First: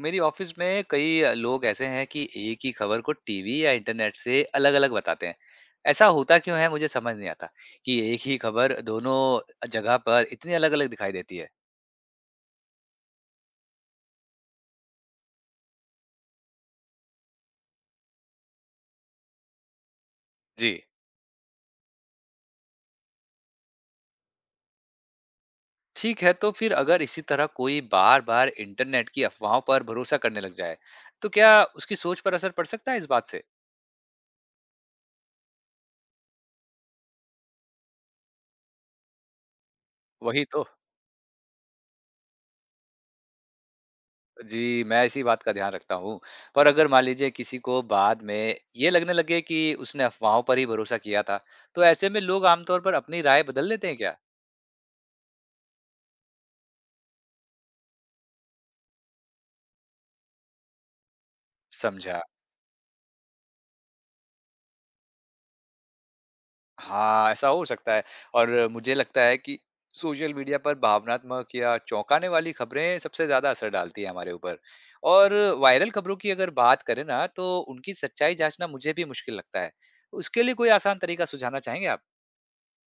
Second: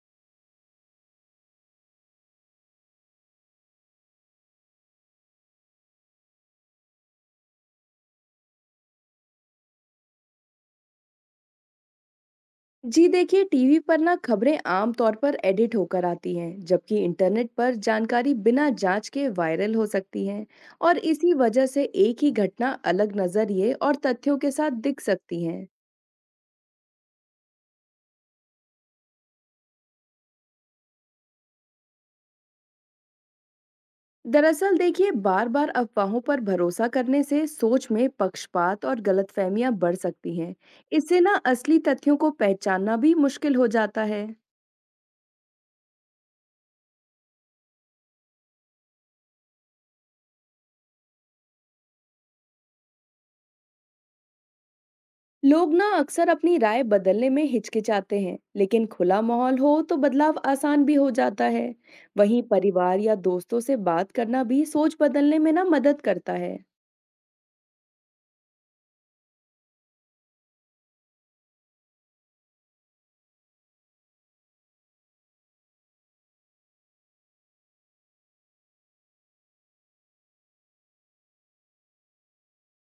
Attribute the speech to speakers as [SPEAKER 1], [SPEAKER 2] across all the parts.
[SPEAKER 1] मेरी ऑफिस में कई लोग ऐसे हैं कि एक ही खबर को टीवी या इंटरनेट से अलग-अलग बताते हैं। ऐसा होता क्यों है मुझे समझ नहीं आता कि एक ही खबर दोनों जगह पर इतनी अलग-अलग दिखाई देती है।
[SPEAKER 2] जी देखिए, टीवी पर ना खबरें आमतौर पर एडिट होकर आती हैं, जबकि इंटरनेट पर जानकारी बिना जांच के वायरल हो सकती है।
[SPEAKER 1] जी,
[SPEAKER 2] और इसी वजह से एक ही घटना अलग नजरिए और तथ्यों के साथ दिख सकती है।
[SPEAKER 1] ठीक है तो फिर अगर इसी तरह कोई बार-बार इंटरनेट की अफवाहों पर भरोसा करने लग जाए, तो क्या उसकी सोच पर असर पड़ सकता है इस बात से?
[SPEAKER 2] दरअसल देखिए, बार बार अफवाहों पर भरोसा करने से सोच में पक्षपात और गलतफहमियां बढ़ सकती
[SPEAKER 1] वही
[SPEAKER 2] हैं।
[SPEAKER 1] तो।
[SPEAKER 2] इससे ना असली तथ्यों को पहचानना भी मुश्किल हो जाता है।
[SPEAKER 1] जी, मैं इसी बात का ध्यान रखता हूँ। पर अगर मान लीजिए किसी को बाद में ये लगने लगे कि उसने अफ़वाहों पर ही भरोसा किया था, तो ऐसे में लोग आम तौर पर अपनी राय बदल लेते हैं क्या?
[SPEAKER 2] लोग ना अक्सर अपनी राय बदलने में हिचकिचाते हैं, लेकिन खुला माहौल हो तो बदलाव आसान भी हो जाता है।
[SPEAKER 1] समझा।
[SPEAKER 2] वहीं परिवार या दोस्तों से बात करना भी सोच बदलने में ना मदद करता है।
[SPEAKER 1] हाँ, ऐसा हो सकता है और मुझे लगता है कि सोशल मीडिया पर भावनात्मक या चौंकाने वाली ख़बरें सबसे ज़्यादा असर डालती हैं हमारे ऊपर। और वायरल ख़बरों की अगर बात करें ना, तो उनकी सच्चाई जाँचना मुझे भी मुश्किल लगता है। उसके लिए कोई आसान तरीका सुझाना चाहेंगे आप?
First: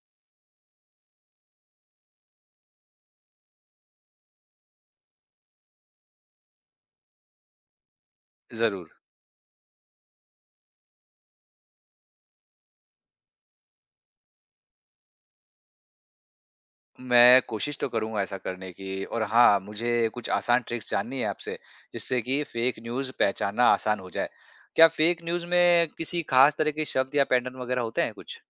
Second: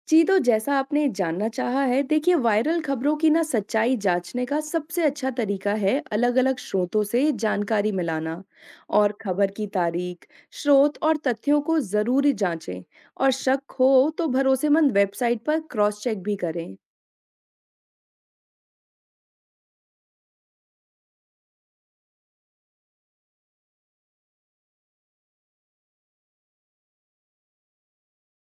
[SPEAKER 2] जी, तो जैसा आपने जानना चाहा है, देखिए वायरल खबरों की ना सच्चाई जांचने का सबसे अच्छा तरीका है अलग-अलग स्रोतों से जानकारी मिलाना।
[SPEAKER 1] ज़रूर।
[SPEAKER 2] और खबर की तारीख, स्रोत और तथ्यों को जरूर जांचें। और शक हो तो भरोसेमंद वेबसाइट पर क्रॉस चेक भी करें।
[SPEAKER 1] मैं कोशिश तो करूँगा ऐसा करने की और हाँ, मुझे कुछ आसान ट्रिक्स जाननी है आपसे, जिससे कि फ़ेक न्यूज़ पहचानना आसान हो जाए। क्या फ़ेक न्यूज़ में किसी खास तरह के शब्द या पैटर्न वगैरह होते हैं कुछ?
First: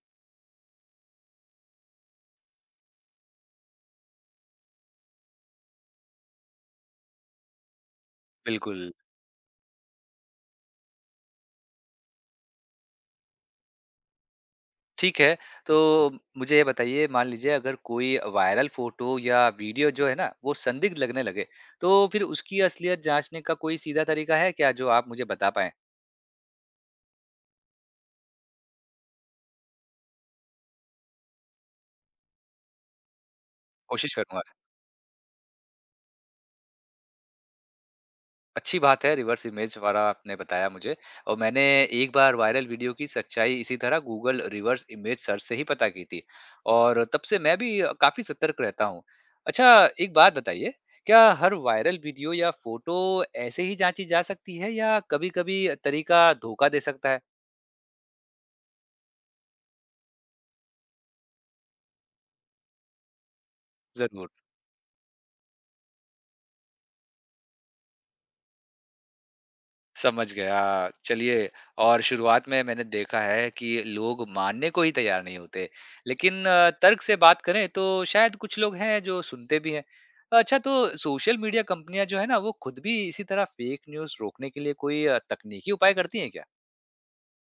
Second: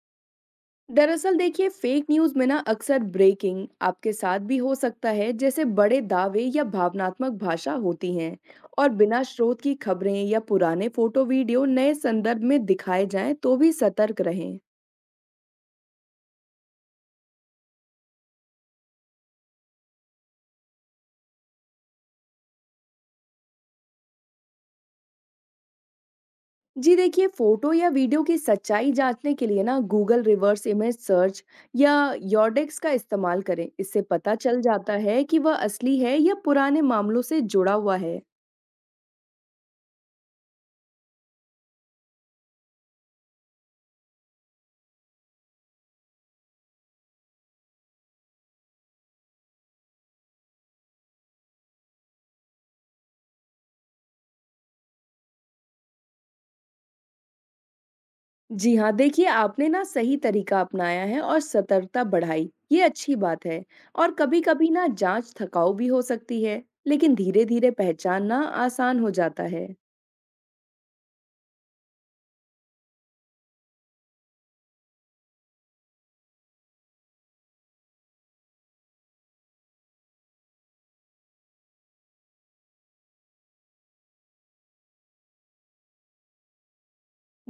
[SPEAKER 2] दरअसल देखिए, फेक न्यूज में ना अक्सर ब्रेकिंग आपके साथ भी हो सकता है, जैसे बड़े दावे या भावनात्मक भाषा होती हैं। और
[SPEAKER 1] बिल्कुल,
[SPEAKER 2] बिना स्रोत की खबरें या पुराने फोटो वीडियो नए संदर्भ में दिखाए जाएं तो भी सतर्क रहें।
[SPEAKER 1] ठीक है। तो मुझे ये बताइए मान लीजिए अगर कोई वायरल फ़ोटो या वीडियो जो है ना, वो संदिग्ध लगने लगे, तो फिर उसकी असलियत जाँचने का कोई सीधा तरीका है क्या जो आप मुझे बता पाएँ?
[SPEAKER 2] जी देखिए, फोटो या वीडियो की सच्चाई जांचने के लिए ना गूगल रिवर्स इमेज सर्च या योरडेक्स का इस्तेमाल करें। इससे
[SPEAKER 1] कोशिश
[SPEAKER 2] पता
[SPEAKER 1] करूँगा।
[SPEAKER 2] चल जाता है कि वह असली है या पुराने मामलों से जुड़ा हुआ है।
[SPEAKER 1] अच्छी बात है, रिवर्स इमेज वाला आपने बताया मुझे और मैंने एक बार वायरल वीडियो की सच्चाई इसी तरह गूगल रिवर्स इमेज सर्च से ही पता की थी और तब से मैं भी काफ़ी सतर्क रहता हूँ। अच्छा, एक बात बताइए, क्या हर वायरल वीडियो या फ़ोटो ऐसे ही जाँची जा सकती है या कभी-कभी तरीका धोखा दे सकता है?
[SPEAKER 2] जी हाँ, देखिए आपने ना सही तरीका अपनाया है और सतर्कता बढ़ाई, ये अच्छी बात है। और
[SPEAKER 1] ज़रूर।
[SPEAKER 2] कभी-कभी ना जांच थकाऊ भी हो सकती है, लेकिन धीरे-धीरे पहचानना आसान हो जाता है।
[SPEAKER 1] समझ गया। चलिए और शुरुआत में मैंने देखा है कि लोग मानने को ही तैयार नहीं होते। लेकिन तर्क से बात करें तो शायद कुछ लोग हैं जो सुनते भी हैं। अच्छा तो सोशल मीडिया कंपनियाँ जो है ना वो खुद भी इसी तरह फेक न्यूज़ रोकने के लिए कोई तकनीकी उपाय करती हैं क्या?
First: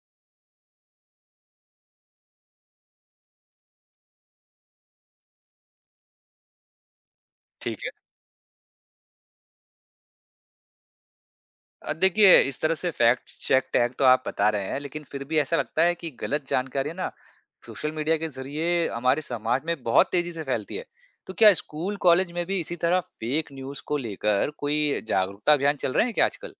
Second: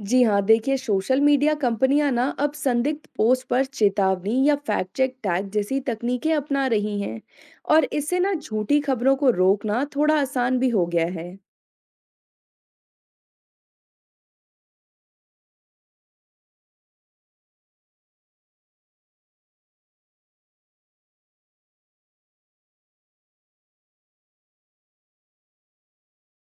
[SPEAKER 2] जी हाँ, देखिए सोशल मीडिया कंपनियां ना अब संदिग्ध पोस्ट पर चेतावनी या फैक्ट चेक टैग जैसी तकनीकें अपना रही हैं।
[SPEAKER 1] ठीक
[SPEAKER 2] और
[SPEAKER 1] है।
[SPEAKER 2] इससे ना झूठी खबरों को रोकना थोड़ा आसान भी हो गया है।
[SPEAKER 1] देखिए इस तरह से फैक्ट चेक टैग तो आप बता रहे हैं लेकिन फिर भी ऐसा लगता है कि गलत जानकारी ना सोशल मीडिया के जरिए हमारे समाज में बहुत तेजी से फैलती है। तो क्या स्कूल कॉलेज में भी इसी तरह फेक न्यूज़ को लेकर कोई जागरूकता अभियान चल रहे हैं क्या आजकल?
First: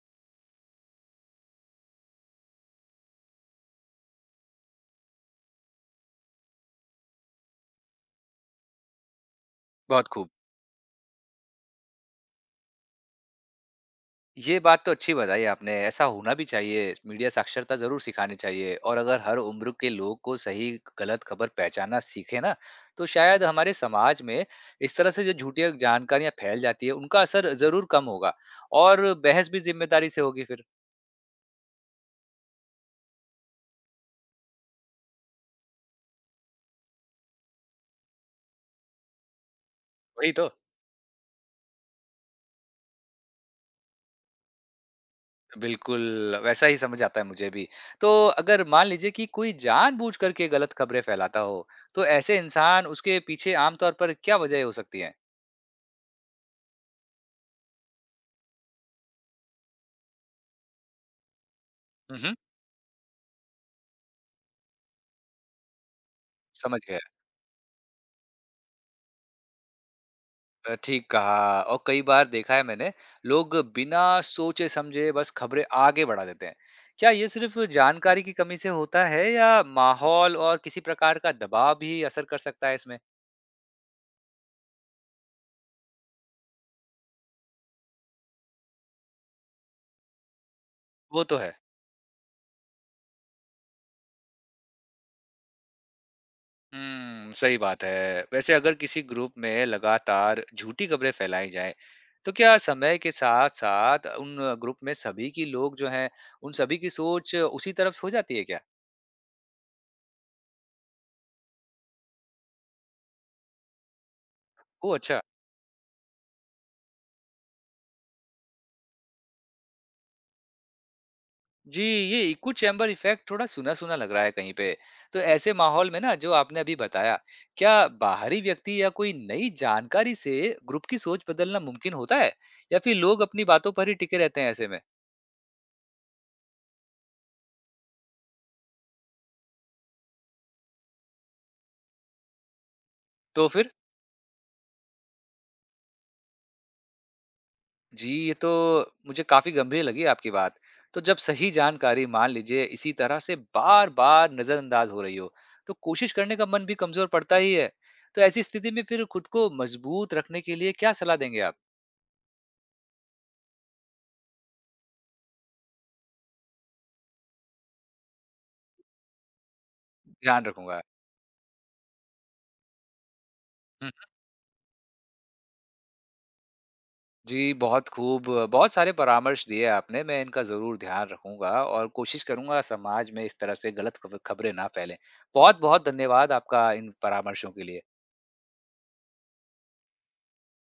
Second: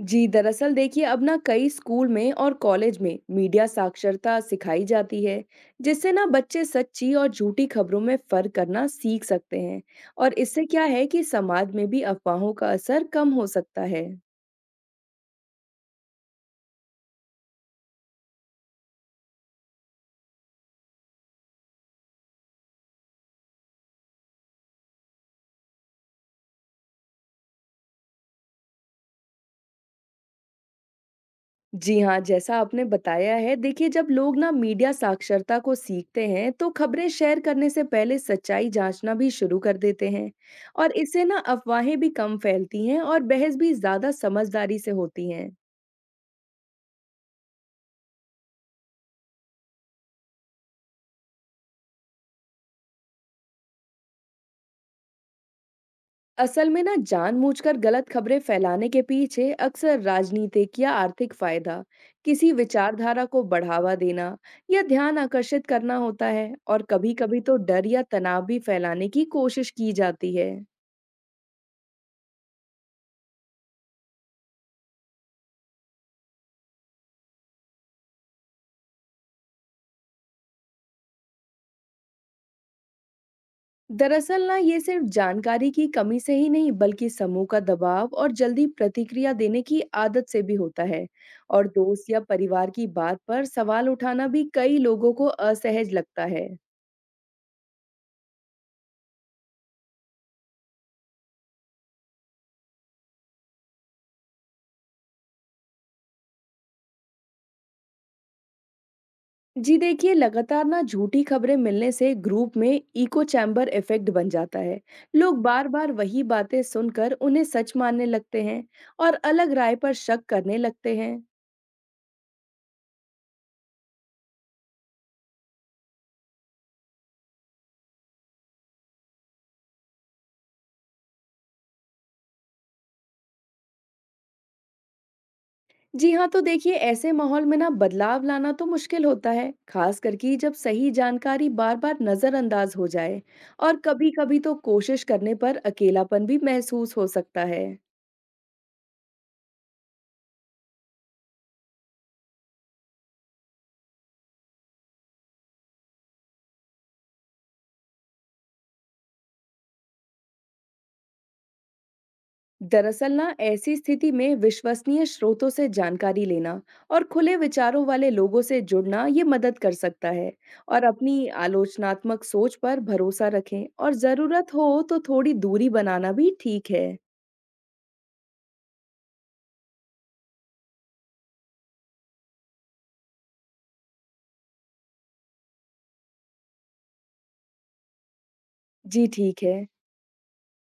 [SPEAKER 2] जी, दरअसल देखिए, अब ना कई स्कूल में और कॉलेज में मीडिया साक्षरता सिखाई जाती है, जिससे ना बच्चे सच्ची और झूठी खबरों में फर्क करना सीख सकते हैं।
[SPEAKER 1] बहुत खूब।
[SPEAKER 2] और इससे क्या है कि समाज में भी अफवाहों का असर कम हो सकता है।
[SPEAKER 1] ये बात तो अच्छी बताई आपने। ऐसा होना भी चाहिए, मीडिया साक्षरता ज़रूर सिखानी चाहिए और अगर हर उम्र के लोग को सही-गलत खबर पहचानना सीखे ना, तो शायद हमारे समाज में इस तरह से जो झूठी जानकारियाँ फैल जाती है, उनका असर ज़रूर कम होगा और बहस भी ज़िम्मेदारी से होगी फिर।
[SPEAKER 2] जी हाँ, जैसा आपने बताया है, देखिए जब लोग ना मीडिया साक्षरता को सीखते हैं तो खबरें शेयर करने से पहले सच्चाई जांचना भी शुरू कर देते हैं।
[SPEAKER 1] वही तो।
[SPEAKER 2] और इससे ना अफवाहें भी कम फैलती हैं और बहस भी ज्यादा समझदारी से होती हैं।
[SPEAKER 1] बिल्कुल, वैसा ही समझ आता है मुझे भी। तो अगर मान लीजिए कि कोई जानबूझकर के गलत खबरें फैलाता हो, तो ऐसे इंसान उसके पीछे आम तौर पर क्या वजह हो सकती है?
[SPEAKER 2] असल में ना जानबूझकर गलत खबरें फैलाने के पीछे अक्सर राजनीतिक या आर्थिक फायदा,
[SPEAKER 1] हुँ, हुँ।
[SPEAKER 2] किसी विचारधारा को बढ़ावा देना या ध्यान आकर्षित करना होता है।
[SPEAKER 1] समझ
[SPEAKER 2] और
[SPEAKER 1] गया।
[SPEAKER 2] कभी-कभी तो डर या तनाव भी फैलाने की कोशिश की जाती है।
[SPEAKER 1] ठीक कहा और कई बार देखा है मैंने, लोग बिना सोचे समझे बस खबरें आगे बढ़ा देते हैं। क्या ये सिर्फ़ जानकारी की कमी से होता है या माहौल और किसी प्रकार का दबाव भी असर कर सकता है इसमें?
[SPEAKER 2] दरअसल ना, ये सिर्फ जानकारी की कमी से ही नहीं बल्कि समूह का दबाव और जल्दी प्रतिक्रिया देने की आदत से भी होता है।
[SPEAKER 1] वो तो है।
[SPEAKER 2] और दोस्त या परिवार की बात पर सवाल उठाना भी कई लोगों को असहज लगता है।
[SPEAKER 1] हुँ, सही बात है। वैसे अगर किसी ग्रुप में लगातार झूठी खबरें फैलाई जाएँ, तो क्या समय के साथ-साथ उन ग्रुप में सभी की लोग जो हैं, उन सभी की सोच उसी तरफ हो जाती है क्या?
[SPEAKER 2] जी देखिए, लगातार ना झूठी खबरें मिलने से ग्रुप में इको चैम्बर इफेक्ट बन जाता है।
[SPEAKER 1] ओह अच्छा।
[SPEAKER 2] लोग बार बार वही बातें सुनकर उन्हें सच मानने लगते हैं और अलग राय पर शक करने लगते हैं।
[SPEAKER 1] जी, ये इको चैम्बर इफ़ेक्ट थोड़ा सुना-सुना लग रहा है कहीं पे। तो ऐसे माहौल में ना, जो आपने अभी बताया, क्या बाहरी व्यक्ति या कोई नई जानकारी से ग्रुप की सोच बदलना मुमकिन होता है? या फिर लोग अपनी बातों पर ही टिके रहते हैं ऐसे में?
[SPEAKER 2] जी हाँ, तो देखिए ऐसे माहौल में ना बदलाव लाना तो मुश्किल होता है, खास करके जब सही जानकारी बार बार नजरअंदाज हो जाए।
[SPEAKER 1] तो फिर?
[SPEAKER 2] और कभी कभी तो कोशिश करने पर अकेलापन भी महसूस हो सकता है।
[SPEAKER 1] जी, ये तो मुझे काफ़ी गंभीर लगी आपकी बात। तो जब सही जानकारी मान लीजिए इसी तरह से बार-बार नज़रअंदाज हो रही हो, तो कोशिश करने का मन भी कमज़ोर पड़ता ही है। तो ऐसी स्थिति में फिर खुद को मजबूत रखने के लिए क्या सलाह देंगे आप?
[SPEAKER 2] दरअसल ना, ऐसी स्थिति में विश्वसनीय स्रोतों से जानकारी लेना और खुले विचारों वाले लोगों से जुड़ना ये मदद कर सकता है।
[SPEAKER 1] ध्यान रखूँगा।
[SPEAKER 2] और अपनी आलोचनात्मक सोच पर भरोसा रखें और जरूरत हो तो थोड़ी दूरी बनाना भी ठीक है।
[SPEAKER 1] जी, बहुत खूब। बहुत सारे परामर्श दिए आपने, मैं इनका ज़रूर ध्यान रखूँगा और कोशिश करूँगा समाज में इस तरह से गलत ख़बरें ना फैलें। बहुत-बहुत धन्यवाद आपका इन परामर्शों के लिए।
[SPEAKER 2] जी ठीक है।